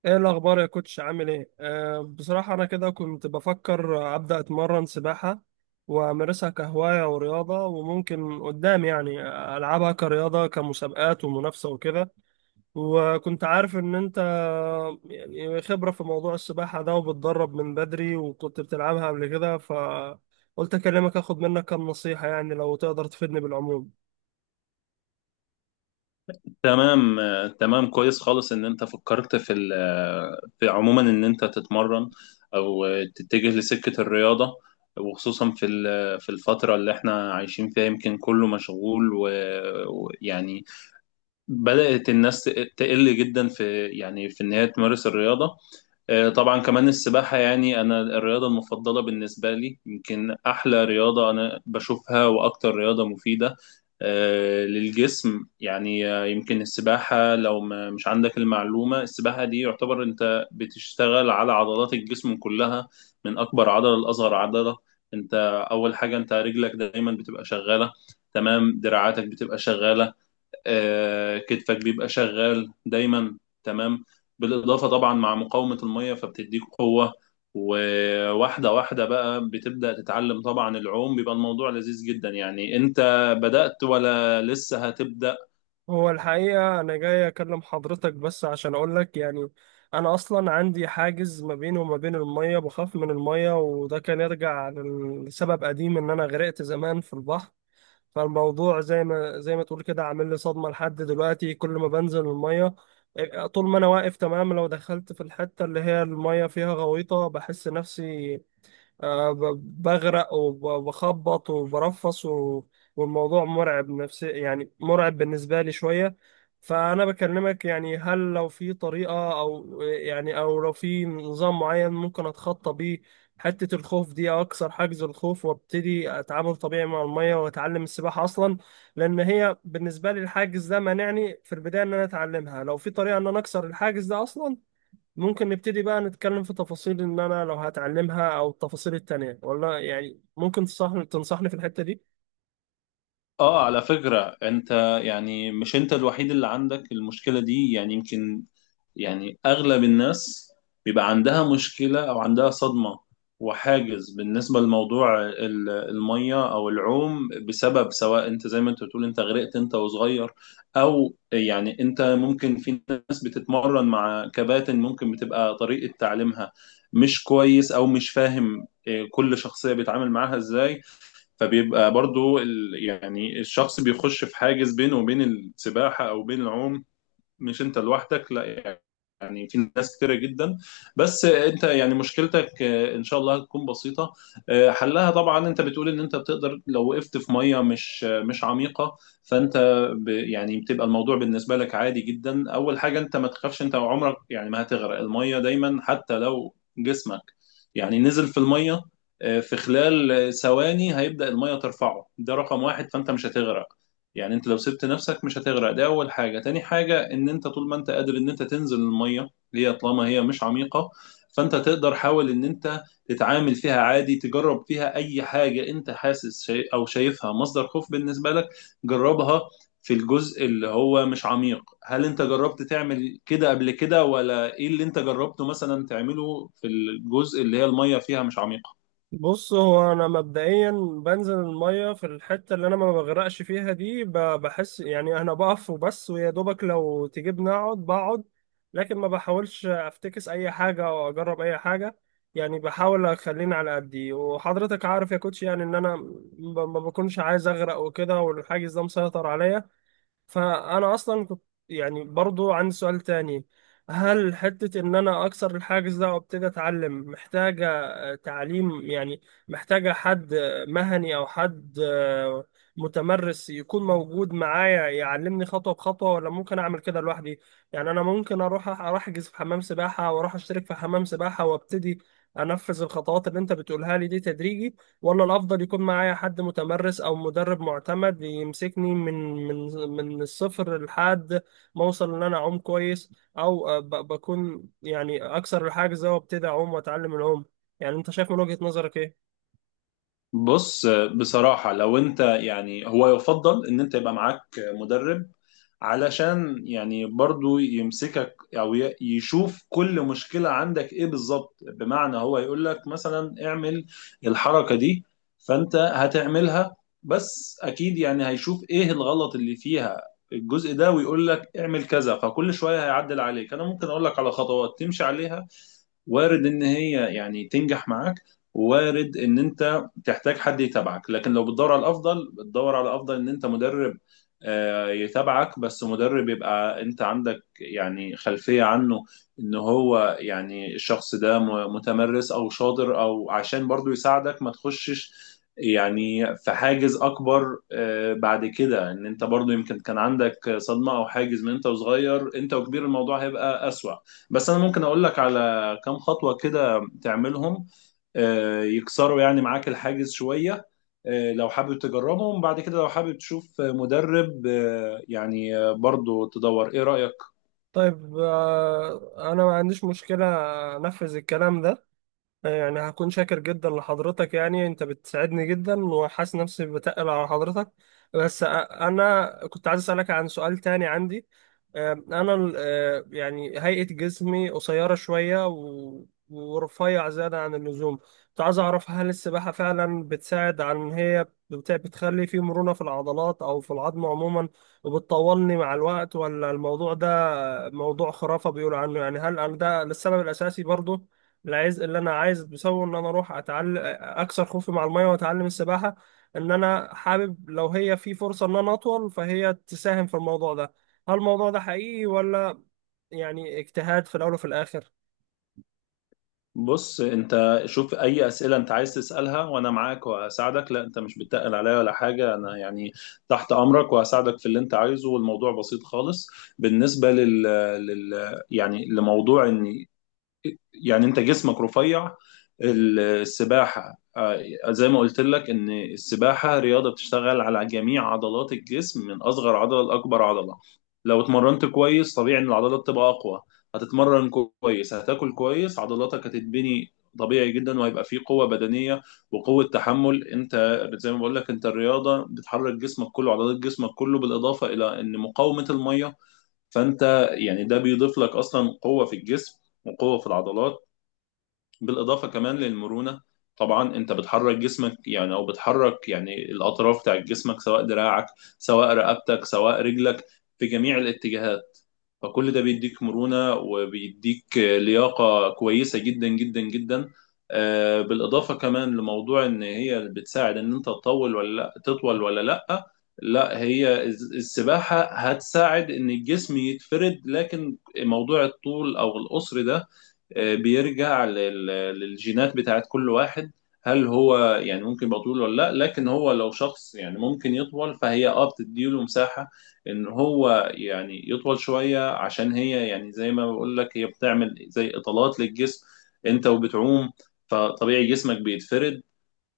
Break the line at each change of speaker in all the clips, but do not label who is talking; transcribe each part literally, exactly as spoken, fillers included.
ايه الاخبار يا كوتش؟ عامل ايه؟ أه بصراحه انا كده كنت بفكر ابدا اتمرن سباحه وامارسها كهوايه ورياضه، وممكن قدام يعني العبها كرياضه كمسابقات ومنافسه وكده. وكنت عارف ان انت يعني خبره في موضوع السباحه ده، وبتدرب من بدري وكنت بتلعبها قبل كده، فقلت اكلمك اخد منك كام نصيحه، يعني لو تقدر تفيدني بالعموم.
تمام، آه، تمام، كويس خالص ان انت فكرت في ال- آه، في عموما ان انت تتمرن او آه، تتجه لسكة الرياضة، وخصوصا في ال- آه، في الفترة اللي احنا عايشين فيها، يمكن كله مشغول و- ويعني بدأت الناس تقل جدا في، يعني، في ان هي تمارس الرياضة. آه، طبعا كمان السباحة، يعني أنا الرياضة المفضلة بالنسبة لي، يمكن أحلى رياضة أنا بشوفها وأكتر رياضة مفيدة آه، للجسم. يعني آه، يمكن السباحة، لو ما مش عندك المعلومة، السباحة دي يعتبر أنت بتشتغل على عضلات الجسم كلها، من أكبر عضلة لأصغر عضلة. أنت أول حاجة أنت رجلك دايما بتبقى شغالة، تمام، دراعاتك بتبقى شغالة، آه، كتفك بيبقى شغال دايما، تمام. بالإضافة طبعا مع مقاومة المية فبتديك قوة. وواحدة واحدة بقى بتبدأ تتعلم، طبعا العوم بيبقى الموضوع لذيذ جدا. يعني انت بدأت ولا لسه هتبدأ؟
هو الحقيقة أنا جاي أكلم حضرتك بس عشان أقولك يعني أنا أصلا عندي حاجز ما بيني وما بين المية، بخاف من المية. وده كان يرجع لسبب قديم، إن أنا غرقت زمان في البحر. فالموضوع زي ما زي ما تقول كده عامل لي صدمة لحد دلوقتي. كل ما بنزل المية آه، طول ما أنا واقف تمام، لو دخلت في الحتة اللي هي المية فيها غويطة بحس نفسي آه، ب- بغرق وبخبط وبرفص و- والموضوع مرعب نفسي، يعني مرعب بالنسبة لي شوية. فأنا بكلمك يعني هل لو في طريقة، أو يعني أو لو في نظام معين ممكن أتخطى بيه حتة الخوف دي، أو أكسر حاجز الخوف وأبتدي أتعامل طبيعي مع المية وأتعلم السباحة أصلا؟ لأن هي بالنسبة لي الحاجز ده مانعني في البداية إن أنا أتعلمها. لو في طريقة إن أنا أكسر الحاجز ده أصلا ممكن نبتدي بقى نتكلم في تفاصيل ان انا لو هتعلمها او التفاصيل التانية، ولا يعني ممكن تصحني تنصحني في الحتة دي.
اه، على فكرة انت، يعني، مش انت الوحيد اللي عندك المشكلة دي. يعني يمكن، يعني، اغلب الناس بيبقى عندها مشكله او عندها صدمه وحاجز بالنسبه لموضوع ال- الميه او العوم، بسبب، سواء انت زي ما انت بتقول انت غرقت انت وصغير، او يعني انت ممكن، في ناس بتتمرن مع كباتن ممكن بتبقى طريقه تعليمها مش كويس او مش فاهم إيه، كل شخصيه بيتعامل معاها ازاي. فبيبقى برضو ال- يعني الشخص بيخش في حاجز بينه وبين السباحه او بين العوم. مش انت لوحدك، لا يعني، يعني في ناس كتيرة جدا. بس انت، يعني، مشكلتك آه، ان شاء الله هتكون بسيطة. آه، حلها، طبعا انت بتقول ان انت بتقدر لو وقفت في مية مش آه، مش عميقة، فانت، ب يعني بتبقى الموضوع بالنسبة لك عادي جدا. اول حاجة، انت ما تخافش، انت عمرك، يعني، ما هتغرق. المية دايما حتى لو جسمك، يعني، نزل في المية، آه، في خلال ثواني هيبدأ المية ترفعه، ده رقم واحد فانت مش هتغرق. يعني انت لو سبت نفسك مش هتغرق، دي اول حاجة. تاني حاجة ان انت طول ما انت قادر ان انت تنزل المية، اللي هي طالما هي مش عميقة، فانت تقدر، حاول ان انت تتعامل فيها عادي، تجرب فيها اي حاجة انت حاسس شي او شايفها مصدر خوف بالنسبة لك، جربها في الجزء اللي هو مش عميق. هل انت جربت تعمل كده قبل كده ولا ايه اللي انت جربته مثلا تعمله في الجزء اللي هي المية فيها مش عميقة؟
بص، هو انا مبدئيا بنزل المية في الحتة اللي انا ما بغرقش فيها دي، ب- بحس يعني انا بقف وبس، ويا دوبك لو تجيبني اقعد بقعد. لكن ما بحاولش افتكس اي حاجة او اجرب اي حاجة، يعني بحاول اخليني على قدي. وحضرتك عارف يا كوتش يعني ان انا ب- ما بكونش عايز اغرق وكده، والحاجز ده مسيطر عليا. فانا اصلا كنت يعني برضو عندي سؤال تاني، هل حتة ان انا اكسر الحاجز ده وابتدي اتعلم محتاجة آه، تعليم؟ يعني محتاجة حد آه، مهني او حد آه، متمرس يكون موجود معايا يعلمني خطوة بخطوة، ولا ممكن اعمل كده لوحدي؟ يعني انا ممكن اروح اروح احجز في حمام سباحة، واروح اشترك في حمام سباحة وابتدي انفذ الخطوات اللي انت بتقولها لي دي تدريجي، ولا الأفضل يكون معايا حد متمرس أو مدرب معتمد يمسكني من من من الصفر لحد ما أوصل إن أنا أعوم كويس؟ أو آه، ب- بكون يعني أكسر الحاجز ده وأبتدي أعوم وأتعلم العوم. يعني أنت شايف من وجهة نظرك إيه؟
بص، بصراحة، لو انت، يعني، هو يفضل ان انت يبقى معاك مدرب، علشان يعني برضو يمسكك او ي- يشوف كل مشكلة عندك ايه بالظبط. بمعنى هو يقول لك مثلا اعمل الحركة دي، فانت هتعملها، بس اكيد يعني هيشوف ايه الغلط اللي فيها الجزء ده ويقول لك اعمل كذا، فكل شوية هيعدل عليك. انا ممكن اقول لك على خطوات تمشي عليها، وارد ان هي، يعني، تنجح معاك، وارد ان انت تحتاج حد يتابعك. لكن لو بتدور على الافضل، بتدور على الافضل ان انت مدرب آه، يتابعك، بس مدرب يبقى انت عندك، يعني، خلفية عنه، ان هو، يعني، الشخص ده م- متمرس او شاطر، او عشان برضو يساعدك ما تخشش، يعني، في حاجز اكبر آه، بعد كده، ان انت برضو يمكن كان عندك صدمة او حاجز من انت وصغير، انت وكبير الموضوع هيبقى اسوأ. بس انا ممكن اقول لك على كام خطوة كده تعملهم آه، يكسروا يعني معاك الحاجز شوية. آه، لو حابب تجربهم، بعد كده لو حابب تشوف مدرب آه، يعني آه، برضو تدور. ايه رأيك؟
طيب آه، أنا ما عنديش مشكلة أنفذ الكلام ده، يعني هكون شاكر جدا لحضرتك. يعني انت بتساعدني جدا، وحاسس نفسي بتقل على حضرتك. بس أ- انا كنت عايز اسالك عن سؤال تاني عندي. أم، انا ال- أه، يعني هيئة جسمي قصيرة شوية و- ورفيع زيادة عن اللزوم. كنت عايز اعرف، هل السباحة فعلا بتساعد عن إن هي بت- بتخلي في مرونة في العضلات او في العظم عموما، وبتطولني مع الوقت؟ ولا الموضوع ده موضوع خرافة بيقولوا عنه يعني؟ هل ده السبب الاساسي برضو العايز اللي انا عايز بسوي ان انا اروح اتعلم اكسر خوفي مع الميه واتعلم السباحه؟ ان انا حابب لو هي في فرصه ان انا اطول فهي تساهم في الموضوع ده. هل الموضوع ده حقيقي، ولا يعني اجتهاد في الاول وفي الاخر؟
بص، انت شوف اي أسئلة انت عايز تسألها وانا معاك وهساعدك. لا انت مش بتقل عليا ولا حاجة، انا، يعني، تحت امرك وهساعدك في اللي انت عايزه، والموضوع بسيط خالص. بالنسبة لل, لل... يعني لموضوع ان، يعني، انت جسمك رفيع. السباحة، آه، زي ما قلت لك ان السباحة رياضة بتشتغل على جميع عضلات الجسم من اصغر عضلة لاكبر عضلة. لو اتمرنت كويس، طبيعي ان العضلات تبقى اقوى. هتتمرن كويس، هتاكل كويس، عضلاتك هتتبني طبيعي جدا، وهيبقى فيه قوة بدنية وقوة تحمل. انت زي ما بقول لك، انت الرياضة بتحرك جسمك كله، عضلات جسمك كله، بالاضافة الى ان مقاومة المية، فانت، يعني، ده بيضيف لك اصلا قوة في الجسم وقوة في العضلات. بالاضافه كمان للمرونه، طبعا انت بتحرك جسمك، يعني، او بتحرك، يعني، الاطراف بتاعت جسمك، سواء دراعك، سواء رقبتك، سواء رجلك، في جميع الاتجاهات. فكل ده بيديك مرونه وبيديك لياقه كويسه جدا جدا جدا. آه، بالاضافه كمان لموضوع ان هي بتساعد ان انت تطول ولا لا، تطول ولا لا، لا هي الز- السباحه هتساعد ان الجسم يتفرد، لكن موضوع الطول او القصر ده آه، بيرجع لل- للجينات بتاعت كل واحد. هل هو، يعني، ممكن يبقى طويل ولا لا؟ لكن هو لو شخص، يعني، ممكن يطول، فهي اه بتديله مساحة ان هو، يعني، يطول شوية، عشان هي، يعني، زي ما بقول لك، هي بتعمل زي اطالات للجسم. انت وبتعوم، فطبيعي جسمك بيتفرد.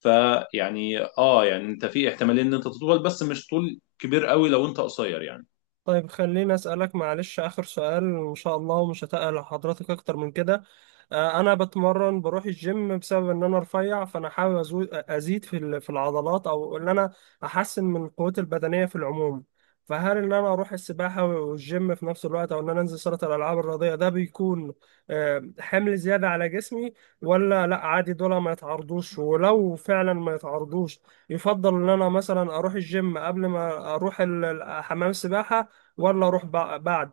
فيعني اه يعني انت في احتمالية ان انت تطول، بس مش طول كبير قوي لو انت قصير يعني.
طيب خليني أسألك معلش آخر سؤال إن شاء الله، ومش هتقل على حضرتك أكتر من كده. آه، أنا بتمرن بروح الجيم بسبب إن أنا رفيع، فأنا حابب أزو- أزيد في ال- في العضلات، أو إن أنا أحسن من قوتي البدنية في العموم. فهل إن أنا أروح السباحة والجيم في نفس الوقت، أو إن أنا أنزل صالة الألعاب الرياضية ده بيكون آه، حمل زيادة على جسمي؟ ولا لأ عادي دول ما يتعرضوش؟ ولو فعلا ما يتعرضوش، يفضل ان انا مثلا اروح الجيم قبل ما اروح ال- ال- حمام السباحه، ولا اروح بع- بعد؟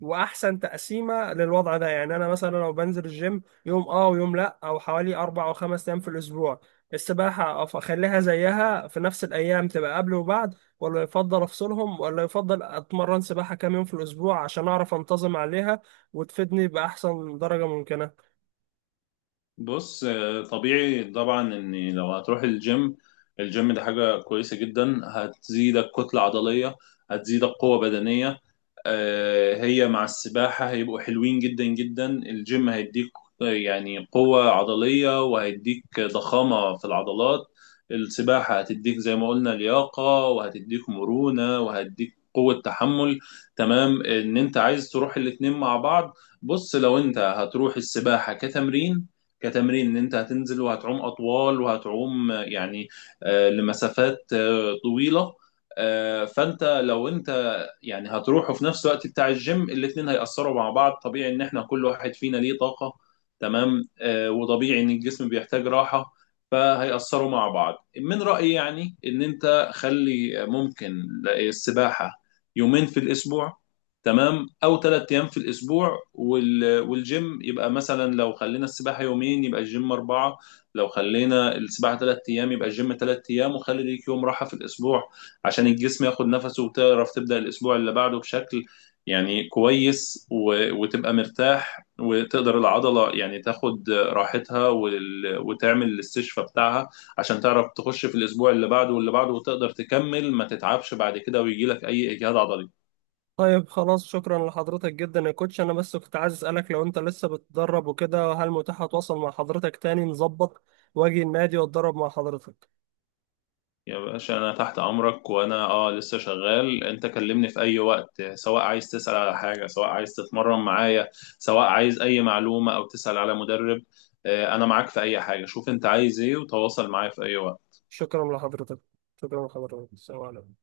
واحسن تقسيمه للوضع ده، يعني انا مثلا لو بنزل الجيم يوم اه ويوم لا، او حوالي اربع او خمس ايام في الاسبوع، السباحه أف- اخليها زيها في نفس الايام تبقى قبل وبعد، ولا يفضل افصلهم؟ ولا يفضل اتمرن سباحه كام يوم في الاسبوع عشان اعرف انتظم عليها وتفيدني باحسن درجه ممكنه؟
بص، آه، طبيعي طبعا ان لو هتروح الجيم، الجيم ده حاجة كويسة جدا، هتزيدك كتلة عضلية، هتزيدك قوة بدنية. آه، هي مع السباحة هيبقوا حلوين جدا جدا. الجيم هيديك آه، يعني قوة عضلية وهيديك ضخامة في العضلات. السباحة هتديك، زي ما قلنا، لياقة وهتديك مرونة وهتديك قوة تحمل. تمام، ان انت عايز تروح الاتنين مع بعض. بص، لو انت هتروح السباحة كتمرين، كتمرين ان انت هتنزل وهتعوم اطوال وهتعوم آه، يعني آه، لمسافات آه، طويلة، آه، فانت لو انت، يعني، هتروح وفي نفس الوقت بتاع الجيم، الاتنين هيأثروا مع بعض. طبيعي ان احنا كل واحد فينا ليه طاقة، تمام، آه وطبيعي ان الجسم بيحتاج راحة، فهيأثروا مع بعض. من رأيي، يعني، ان انت خلي ممكن السباحة يومين في الاسبوع، تمام، او ثلاث ايام في الاسبوع وال... والجيم يبقى مثلا، لو خلينا السباحه يومين يبقى الجيم اربعه، لو خلينا السباحه تلات ايام يبقى الجيم تلات ايام. وخلي ليك يوم راحه في الاسبوع، عشان الجسم ياخد نفسه، وتعرف تبدأ الأسبوع اللي بعده بشكل، يعني، كويس، و... وتبقى مرتاح وتقدر العضلة، يعني، تاخد راحتها، وال... وتعمل الاستشفاء بتاعها، عشان تعرف تخش في الأسبوع اللي بعده واللي بعده وتقدر تكمل ما تتعبش بعد كده ويجيلك أي إجهاد عضلي.
طيب خلاص، شكرا لحضرتك جدا يا كوتش. انا بس كنت عايز اسالك لو انت لسه بتتدرب وكده، هل متاح اتواصل مع حضرتك تاني نظبط واجي النادي واتدرب مع حضرتك؟
يا باشا، انا تحت امرك وانا، اه لسه شغال. انت كلمني في اي وقت، سواء عايز تسأل على حاجة، سواء عايز تتمرن معايا، سواء عايز اي معلومة او تسأل على مدرب. آه، انا معاك في اي حاجة، شوف انت عايز ايه وتواصل معايا في اي وقت.
شكرا لحضرتك. شكرا لحضرتك، السلام عليكم.